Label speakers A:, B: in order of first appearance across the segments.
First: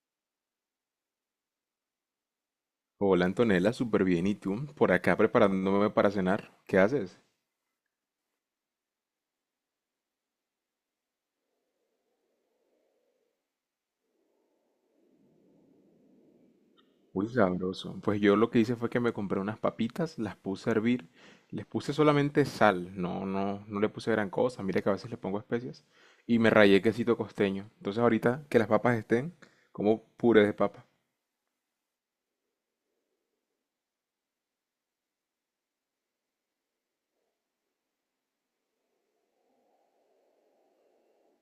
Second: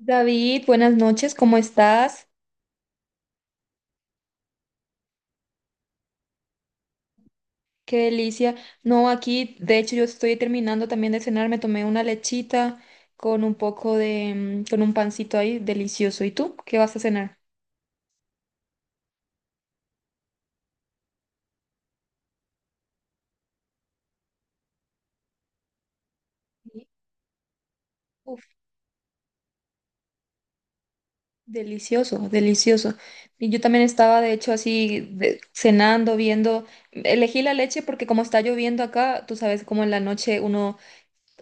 A: David, buenas noches, ¿cómo estás?
B: Hola Antonella, súper bien. ¿Y tú? Por acá preparándome para cenar. ¿Qué haces?
A: Qué delicia. No, aquí, de hecho, yo estoy terminando también de cenar, me tomé una lechita con un poco de con un pancito ahí, delicioso. ¿Y tú? ¿Qué vas a
B: Muy
A: cenar?
B: sabroso. Pues yo lo que hice fue que me compré unas papitas, las puse a hervir, les puse solamente sal, no, no, no le puse gran cosa. Mira que a veces le pongo especias y me rayé
A: Sí.
B: quesito costeño. Entonces
A: Uf,
B: ahorita que las papas estén, como puré de papa.
A: delicioso, delicioso. Y yo también estaba, de hecho, cenando, viendo, elegí la leche porque como está lloviendo acá, tú sabes cómo en la noche uno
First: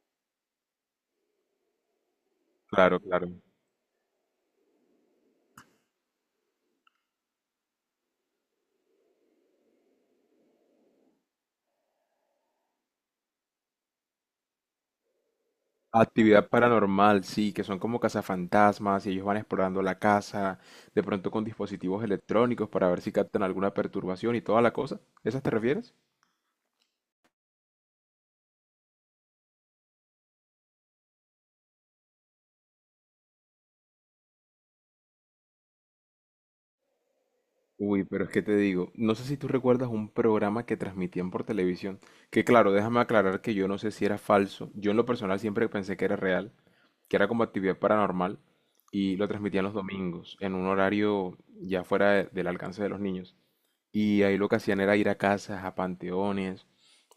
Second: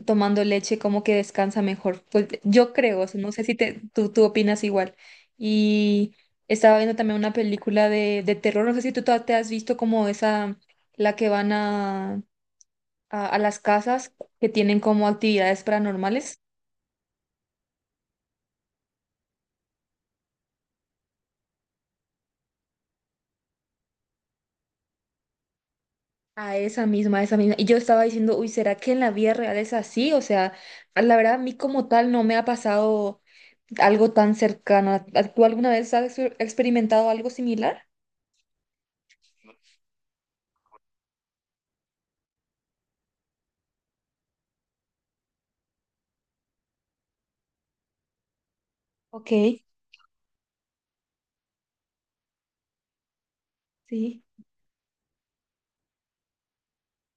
A: tomando leche como que descansa mejor. Pues yo
B: Claro,
A: creo, o sea,
B: claro.
A: no sé si tú opinas igual. Y estaba viendo también una película de terror, no sé si te has visto como esa, la que van a las casas que tienen como actividades paranormales.
B: Actividad paranormal, sí, que son como cazafantasmas y ellos van explorando la casa, de pronto con dispositivos electrónicos para ver si captan alguna perturbación y toda la cosa. ¿Esas te refieres?
A: A esa misma, a esa misma. Y yo estaba diciendo, uy, ¿será que en la vida real es así? O sea, a la verdad, a mí como tal no me ha pasado algo tan cercano. ¿Tú alguna vez has experimentado algo similar?
B: Uy, pero es que te digo, no sé si tú recuerdas un programa que transmitían por televisión, que claro, déjame aclarar que yo no sé si era falso, yo en lo personal siempre pensé que era real, que era como actividad paranormal, y lo
A: Ok,
B: transmitían los domingos, en un horario ya fuera del alcance de los niños.
A: sí.
B: Y ahí lo que hacían era ir a casas, a panteones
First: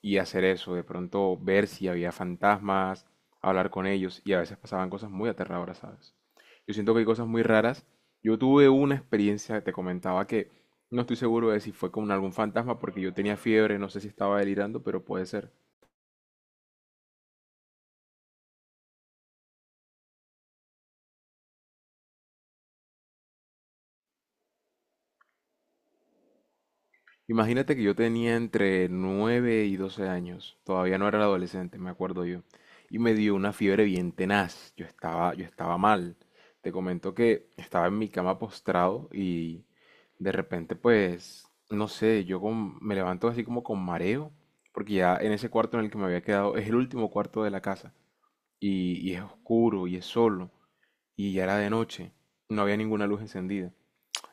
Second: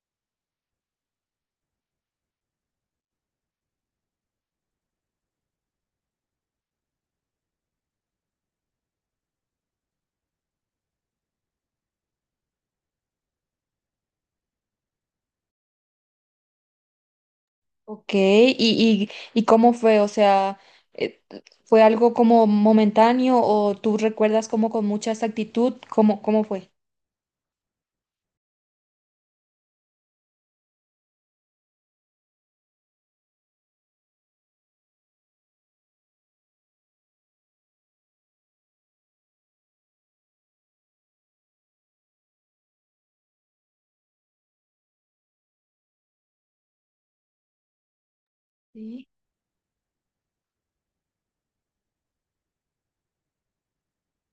B: y hacer eso, de pronto ver si había fantasmas, hablar con ellos y a veces pasaban cosas muy aterradoras, ¿sabes? Yo siento que hay cosas muy raras. Yo tuve una experiencia, te comentaba que no estoy seguro de si fue con algún fantasma porque yo tenía fiebre, no sé si estaba delirando, pero puede ser.
A: Ok, ¿y cómo fue? O sea, eh, ¿fue algo como momentáneo o tú recuerdas como con mucha exactitud? ¿Cómo, cómo fue?
B: Imagínate que yo tenía entre 9 y 12 años, todavía no era adolescente, me acuerdo yo, y me dio una fiebre bien tenaz, yo estaba mal. Te comento que estaba en mi cama postrado y de repente pues, no sé, me levanto así como con mareo, porque ya en ese cuarto en el que me había quedado es el último cuarto de la casa
A: Sí.
B: y es oscuro y es solo y ya era de noche, no había ninguna luz encendida.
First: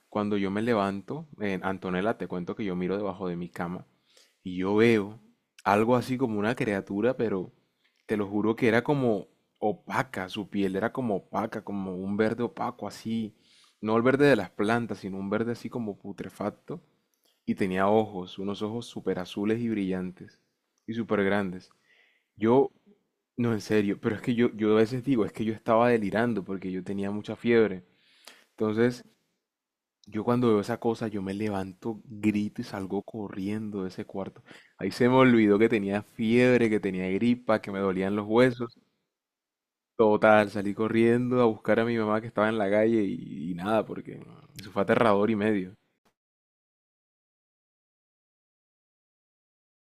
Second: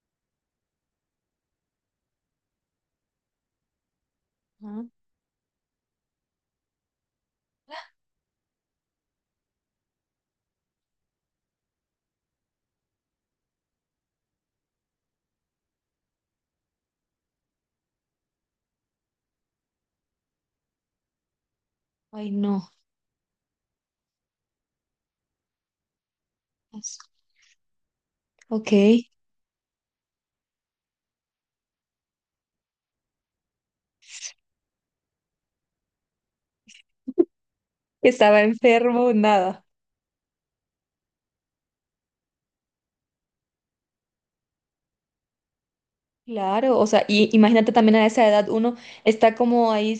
B: Cuando yo me levanto, Antonella, te cuento que yo miro debajo de mi cama y yo
A: Ajá.
B: veo algo así como una criatura, pero te lo juro que era como opaca, su piel era como opaca, como un verde opaco así, no el verde de las plantas, sino un verde así como putrefacto, y tenía ojos, unos ojos súper azules y brillantes, y súper grandes.
A: Ay,
B: Yo,
A: no.
B: no en serio, pero es que yo a veces digo, es que yo estaba delirando porque yo
A: es-
B: tenía mucha fiebre.
A: Ok.
B: Entonces, yo cuando veo esa cosa, yo me levanto, grito y salgo corriendo de ese cuarto. Ahí se me olvidó que tenía fiebre, que tenía gripa, que me dolían los
A: Estaba
B: huesos.
A: enfermo, nada.
B: Total, salí corriendo a buscar a mi mamá que estaba en la calle y nada, porque eso fue aterrador y medio.
A: Claro, o sea, y imagínate también a esa edad uno está como ahí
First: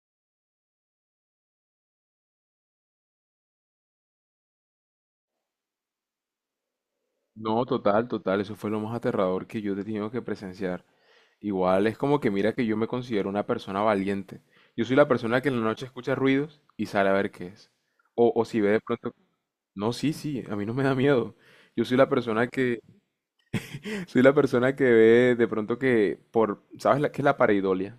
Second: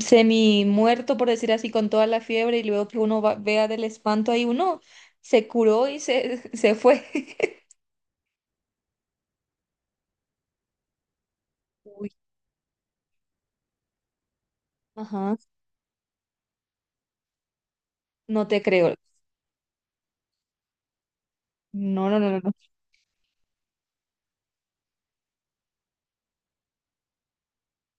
A: semi muerto, por decir así, con toda la fiebre y luego que uno vea del espanto, ahí uno se curó y se fue.
B: No, total, total, eso fue lo más aterrador que yo he tenido que presenciar. Igual es
A: Uy.
B: como que mira que yo me considero una persona valiente. Yo soy la
A: Ajá,
B: persona que en la noche escucha ruidos y sale a ver qué es. O
A: no
B: si
A: te
B: ve de
A: creo.
B: pronto... No, sí, sí, a mí no me da miedo. Yo soy la
A: No, no, no, no,
B: persona
A: no.
B: que, soy la persona que ve de pronto que por, ¿sabes la, qué es la pareidolia?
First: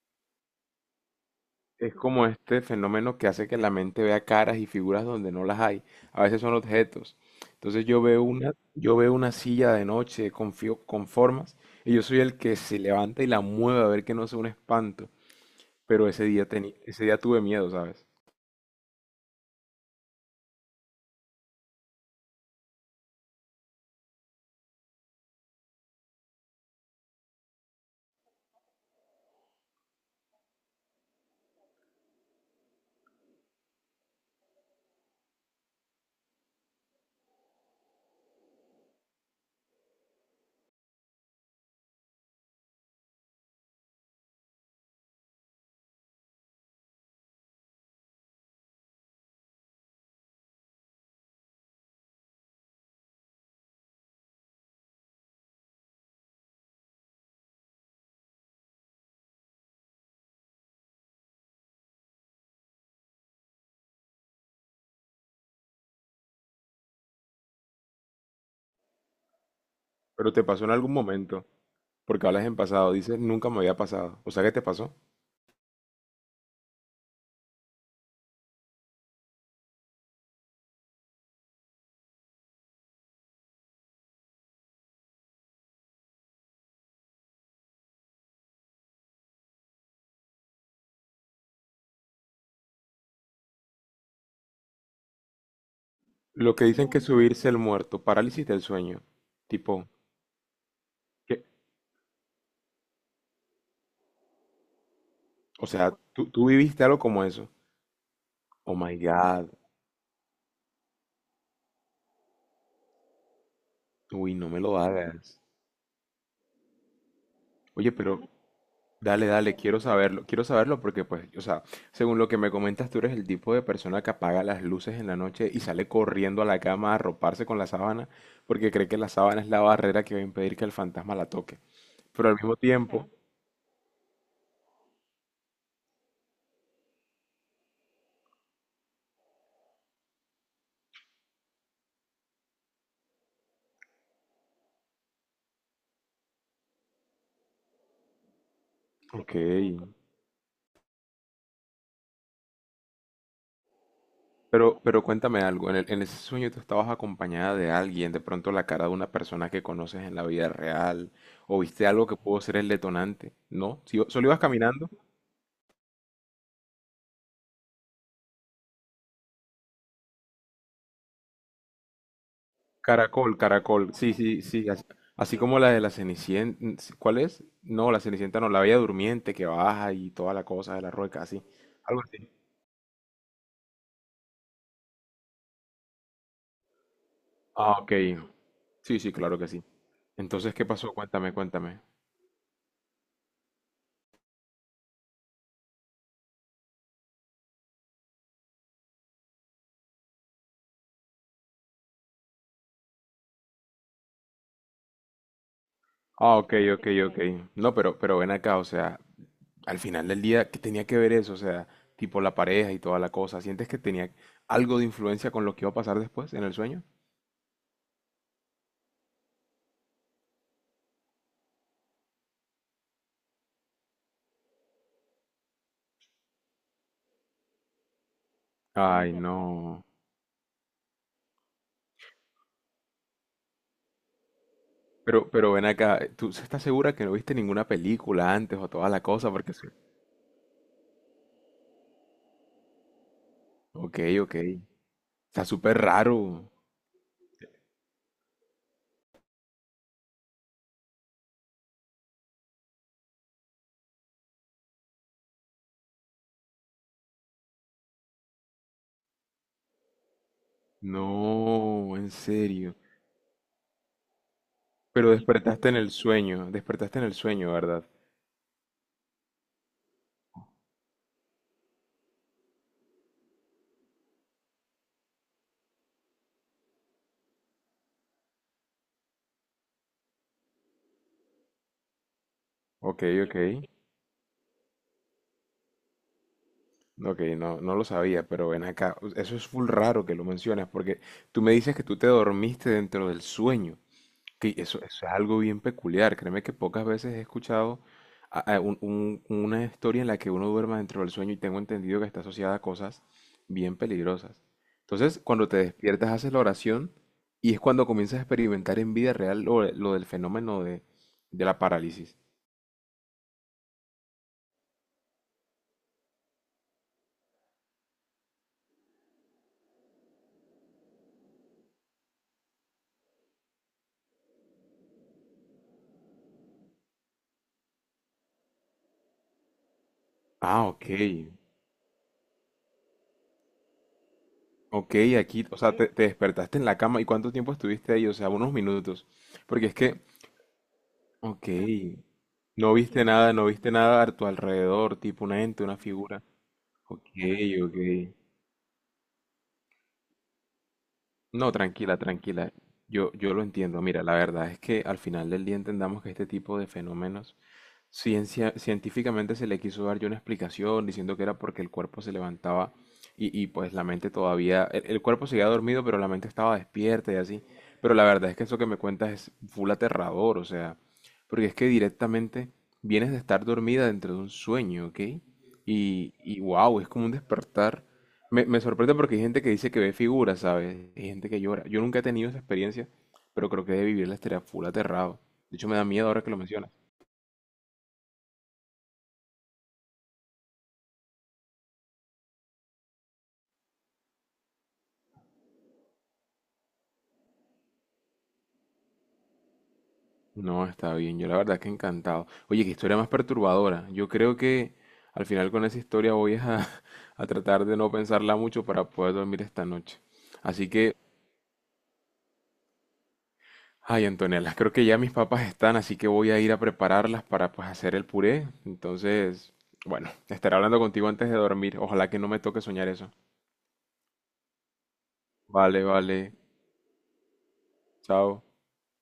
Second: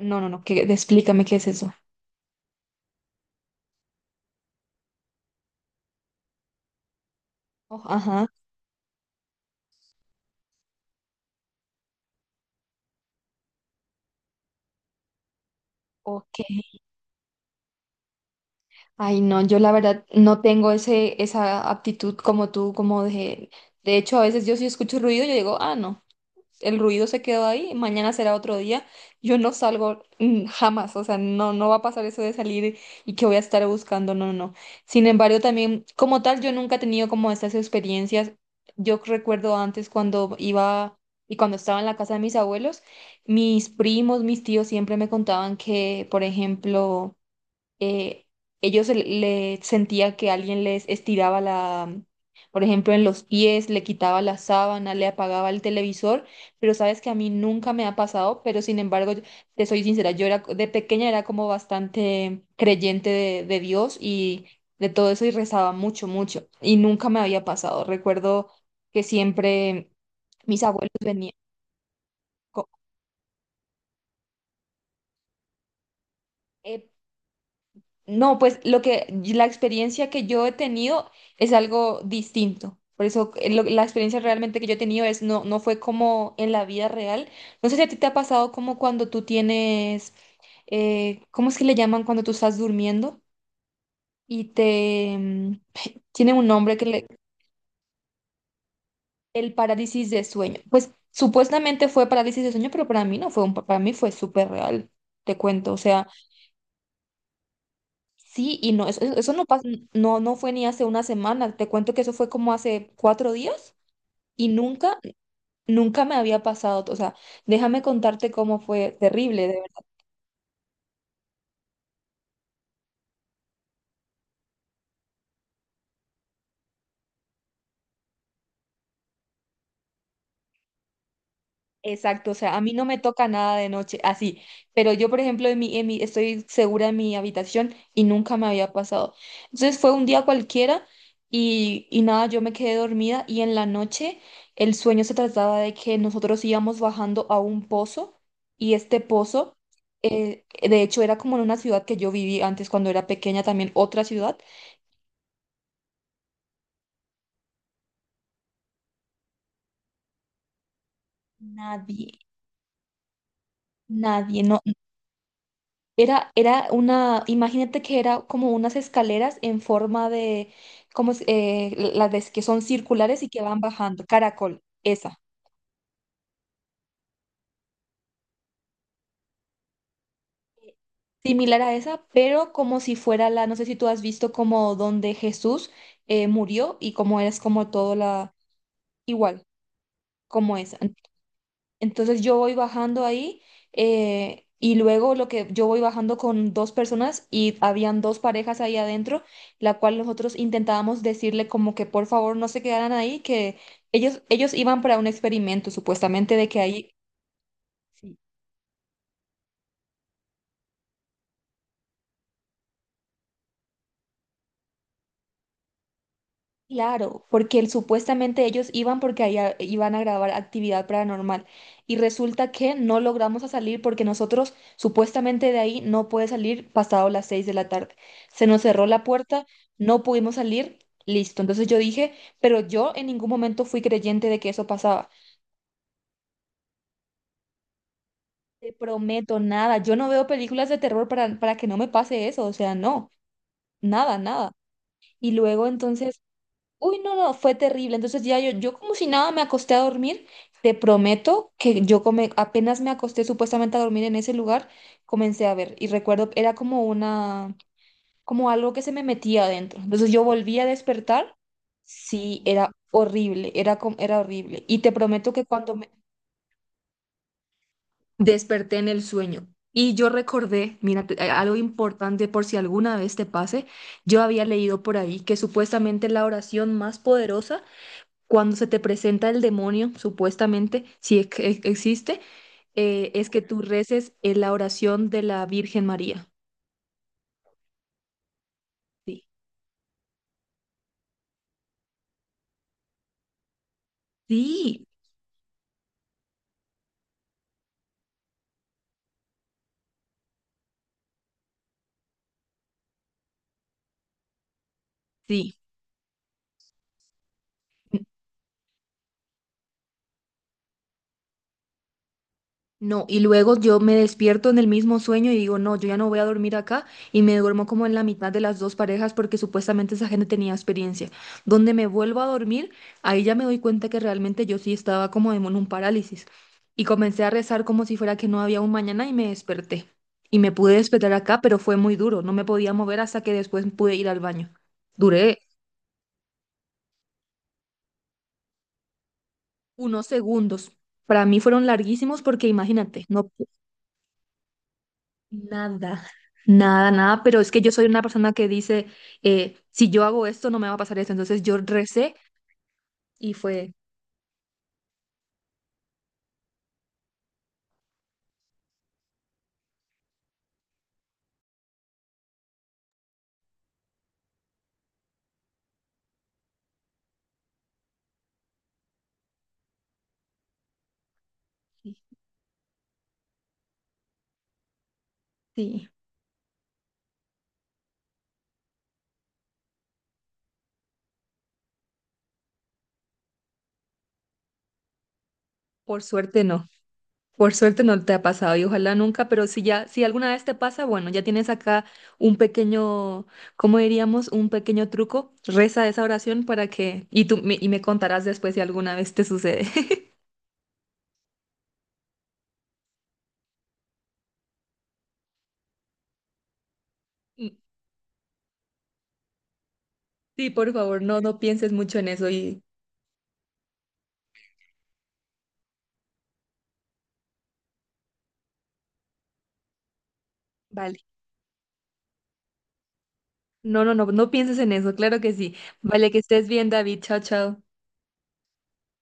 A: No, no, no, que, explícame qué es eso.
B: Es como este fenómeno que hace que la mente vea caras y figuras donde no las hay. A veces son objetos.
A: Oh,
B: Entonces yo veo
A: ajá,
B: una, yo veo una silla de noche con formas y yo soy el que se levanta y la mueve a ver que no sea un espanto. Pero ese día teni-
A: ok.
B: ese día tuve miedo, ¿sabes?
A: Ay, no, yo la verdad no tengo ese, esa aptitud como tú, como de... De hecho, a veces yo si escucho ruido, yo digo, ah, no, el ruido se quedó ahí, mañana será otro día, yo no salgo jamás, o sea, no, no va a pasar eso de salir y que voy a estar buscando, no, no, no. Sin embargo, también como tal, yo nunca he tenido como estas experiencias. Yo recuerdo antes cuando iba y cuando estaba en la casa de mis abuelos, mis primos, mis tíos siempre me contaban que, por ejemplo, eh, sentía que alguien les estiraba la, por ejemplo, en los pies, le quitaba la sábana, le apagaba el televisor, pero sabes que a mí nunca me ha pasado, pero sin embargo, te soy sincera, yo era, de pequeña era como bastante creyente de Dios y de todo eso y rezaba mucho, mucho, y nunca me había pasado. Recuerdo que siempre
B: Pero te
A: mis
B: pasó en
A: abuelos
B: algún
A: venían.
B: momento, porque hablas en pasado, dices nunca me había pasado. O sea, ¿qué te pasó?
A: No, pues lo que la experiencia que yo he tenido es algo distinto. Por eso la experiencia realmente que yo he tenido es no, no fue como en la vida real. No sé si a ti te ha pasado como cuando tú tienes, ¿cómo es que le llaman cuando tú estás durmiendo? Y te tiene un
B: Lo que
A: nombre que
B: dicen que
A: le,
B: subirse el muerto, parálisis del sueño.
A: el
B: Tipo,
A: parálisis de sueño. Pues
B: que.
A: supuestamente fue parálisis de sueño, pero para mí no fue un, para mí fue súper real, te
B: O
A: cuento. O
B: sea,
A: sea.
B: tú viviste algo como eso.
A: Sí, y
B: Oh
A: no,
B: my
A: eso,
B: God.
A: no, no fue ni hace una semana. Te cuento que eso fue como hace 4 días
B: Uy,
A: y
B: no me lo
A: nunca,
B: hagas.
A: nunca me había pasado. O sea, déjame
B: Oye, pero
A: contarte cómo fue
B: dale,
A: terrible.
B: dale,
A: De
B: quiero saberlo. Quiero saberlo porque, pues, o sea, según lo que me comentas, tú eres el tipo de persona que apaga las luces en la noche y sale corriendo a la cama a arroparse con la sábana porque cree que la sábana es la barrera que va a impedir que el fantasma la toque. Pero
A: exacto, o
B: al
A: sea,
B: mismo
A: a mí no me
B: tiempo,
A: toca nada de noche, así, pero yo, por ejemplo, estoy segura en mi habitación y nunca me había pasado. Entonces fue un día cualquiera y nada, yo me quedé dormida y en la noche el sueño se trataba de que nosotros íbamos bajando a un pozo y este
B: ok,
A: pozo, de hecho, era como en una ciudad que yo viví antes cuando era pequeña, también otra ciudad.
B: pero cuéntame algo, en ese sueño tú estabas acompañada de alguien, de pronto la cara de una persona que conoces en la vida real, o viste algo que
A: Nadie,
B: pudo ser el detonante, ¿no? Si solo ibas
A: nadie, no.
B: caminando,
A: Era, era una, imagínate que era como unas escaleras en forma de, como es- las de- que son circulares y
B: caracol,
A: que van
B: caracol,
A: bajando,
B: sí, sí,
A: caracol,
B: sí, así,
A: esa,
B: así como la de la Cenicienta, ¿cuál es? No, la Cenicienta no, la Bella Durmiente que baja y toda la cosa de la rueca, así,
A: similar a
B: algo
A: esa,
B: así.
A: pero como si fuera la, no sé si tú has visto como donde Jesús murió y como es como
B: Ah, ok,
A: todo la,
B: sí, sí, claro
A: igual,
B: que sí. Entonces,
A: como
B: ¿qué
A: esa.
B: pasó? Cuéntame, cuéntame.
A: Entonces yo voy bajando ahí y luego lo que yo voy bajando con dos personas y habían dos parejas ahí adentro, la cual nosotros intentábamos decirle como que por favor no se quedaran ahí, que ellos iban para un experimento supuestamente
B: Ah,
A: de
B: ok,
A: que
B: ok,
A: ahí...
B: ok. No, pero ven acá, o sea, al final del día, ¿qué tenía que ver eso? O sea, tipo la pareja y toda la cosa. ¿Sientes que tenía algo de influencia con lo que iba a pasar después en el sueño?
A: Claro, porque supuestamente ellos iban porque allá iban a grabar actividad paranormal y resulta que no logramos a salir porque nosotros supuestamente de ahí no puede salir pasado las 6 de la tarde. Se nos cerró la
B: Ay,
A: puerta,
B: no.
A: no pudimos salir, listo. Entonces yo dije, pero yo en ningún momento fui creyente de que eso pasaba.
B: Pero ven acá, ¿tú estás segura que no viste ninguna película antes o
A: Te
B: toda la cosa?
A: prometo
B: Porque, sí.
A: nada, yo no veo películas de terror para que no me pase eso, o sea, no,
B: Ok,
A: nada,
B: ok.
A: nada. Y
B: Está
A: luego
B: súper
A: entonces...
B: raro.
A: Uy, no, no, fue terrible. Entonces ya yo como si nada me acosté a dormir. Te prometo que yo come, apenas me acosté supuestamente a dormir en ese lugar, comencé a ver. Y recuerdo, era como una, como algo que se me metía adentro. Entonces yo volví a despertar.
B: No, en
A: Sí, era
B: serio.
A: horrible, era horrible. Y te
B: Pero
A: prometo que
B: despertaste
A: cuando
B: en el
A: me
B: sueño, despertaste en el sueño, ¿verdad?
A: desperté en el sueño y yo recordé, mira, algo importante por si alguna vez te pase, yo había leído por ahí que supuestamente la oración más poderosa cuando se te presenta el demonio, supuestamente, si es que existe,
B: Ok,
A: es
B: ok.
A: que tú reces en la oración de la Virgen María.
B: Ok, no, no lo sabía, pero ven acá.
A: Sí,
B: Eso es full raro que lo mencionas, porque tú me dices que tú te dormiste dentro del sueño. Sí, eso,
A: sí,
B: eso es algo bien peculiar. Créeme que pocas veces he escuchado una historia en la que uno duerma dentro del sueño y tengo entendido que está asociada a cosas bien peligrosas. Entonces, cuando te
A: sí.
B: despiertas, haces la oración y es cuando comienzas a experimentar en vida real lo del fenómeno de la parálisis.
A: No, y luego yo me despierto en el mismo sueño y digo, no, yo ya no voy a dormir acá y me duermo como en la mitad de las dos parejas porque supuestamente esa gente tenía experiencia. Donde me vuelvo a dormir, ahí ya me doy cuenta que realmente yo sí estaba como en un parálisis y comencé a rezar como si fuera que no había un mañana y me desperté. Y me
B: Ah,
A: pude
B: ok.
A: despertar acá, pero fue muy duro, no me podía mover hasta que después pude ir al baño.
B: Ok,
A: Duré
B: aquí, o sea, te despertaste en la cama. ¿Y cuánto tiempo estuviste ahí? O sea, unos minutos. Porque es que,
A: unos segundos. Para mí
B: ok,
A: fueron larguísimos porque
B: no
A: imagínate,
B: viste
A: no,
B: nada, no viste nada a tu alrededor, tipo un ente, una
A: nada,
B: figura.
A: nada,
B: Ok,
A: nada, pero es que yo
B: ok.
A: soy una persona que dice, si yo hago esto, no me va a pasar esto. Entonces
B: No,
A: yo
B: tranquila,
A: recé
B: tranquila. Yo,
A: y
B: yo lo
A: fue,
B: entiendo. Mira, la verdad es que al final del día entendamos que este tipo de fenómenos ciencia, científicamente se le quiso dar yo una explicación diciendo que era porque el cuerpo se levantaba y pues la mente todavía, el cuerpo seguía dormido pero la mente estaba despierta y así. Pero la verdad es que eso que me cuentas es full aterrador, o sea, porque es que
A: sí,
B: directamente vienes de estar dormida dentro de un sueño, ¿ok?
A: sí,
B: Y wow, es como un despertar. Me sorprende porque hay gente que dice que ve figuras, ¿sabes? Hay gente que llora. Yo nunca he tenido esa experiencia, pero creo que de vivirla estaría full aterrado. De hecho, me da
A: por
B: miedo ahora que lo
A: suerte no,
B: mencionas.
A: por suerte no te ha pasado y ojalá nunca, pero si ya, si alguna vez te pasa, bueno, ya tienes acá un pequeño, ¿cómo diríamos? Un pequeño truco, reza esa oración para que, y tú, y me contarás después si alguna vez te sucede.
B: No, está bien. Yo la verdad que encantado. Oye, qué historia más perturbadora. Yo creo que al final con esa historia voy es a, a tratar de no pensarla mucho para poder dormir esta noche.
A: Sí,
B: Así
A: por
B: que,
A: favor, no, no pienses mucho en eso y
B: ay, Antonella, creo que ya mis papas están, así que voy a ir a prepararlas para pues hacer el puré. Entonces, bueno, estaré hablando
A: vale.
B: contigo antes de dormir. Ojalá que no me toque soñar eso.
A: No, no, no, no pienses en eso, claro que sí.
B: Vale,
A: Vale, que
B: vale.
A: estés bien, David. Chao, chao.
B: Chao.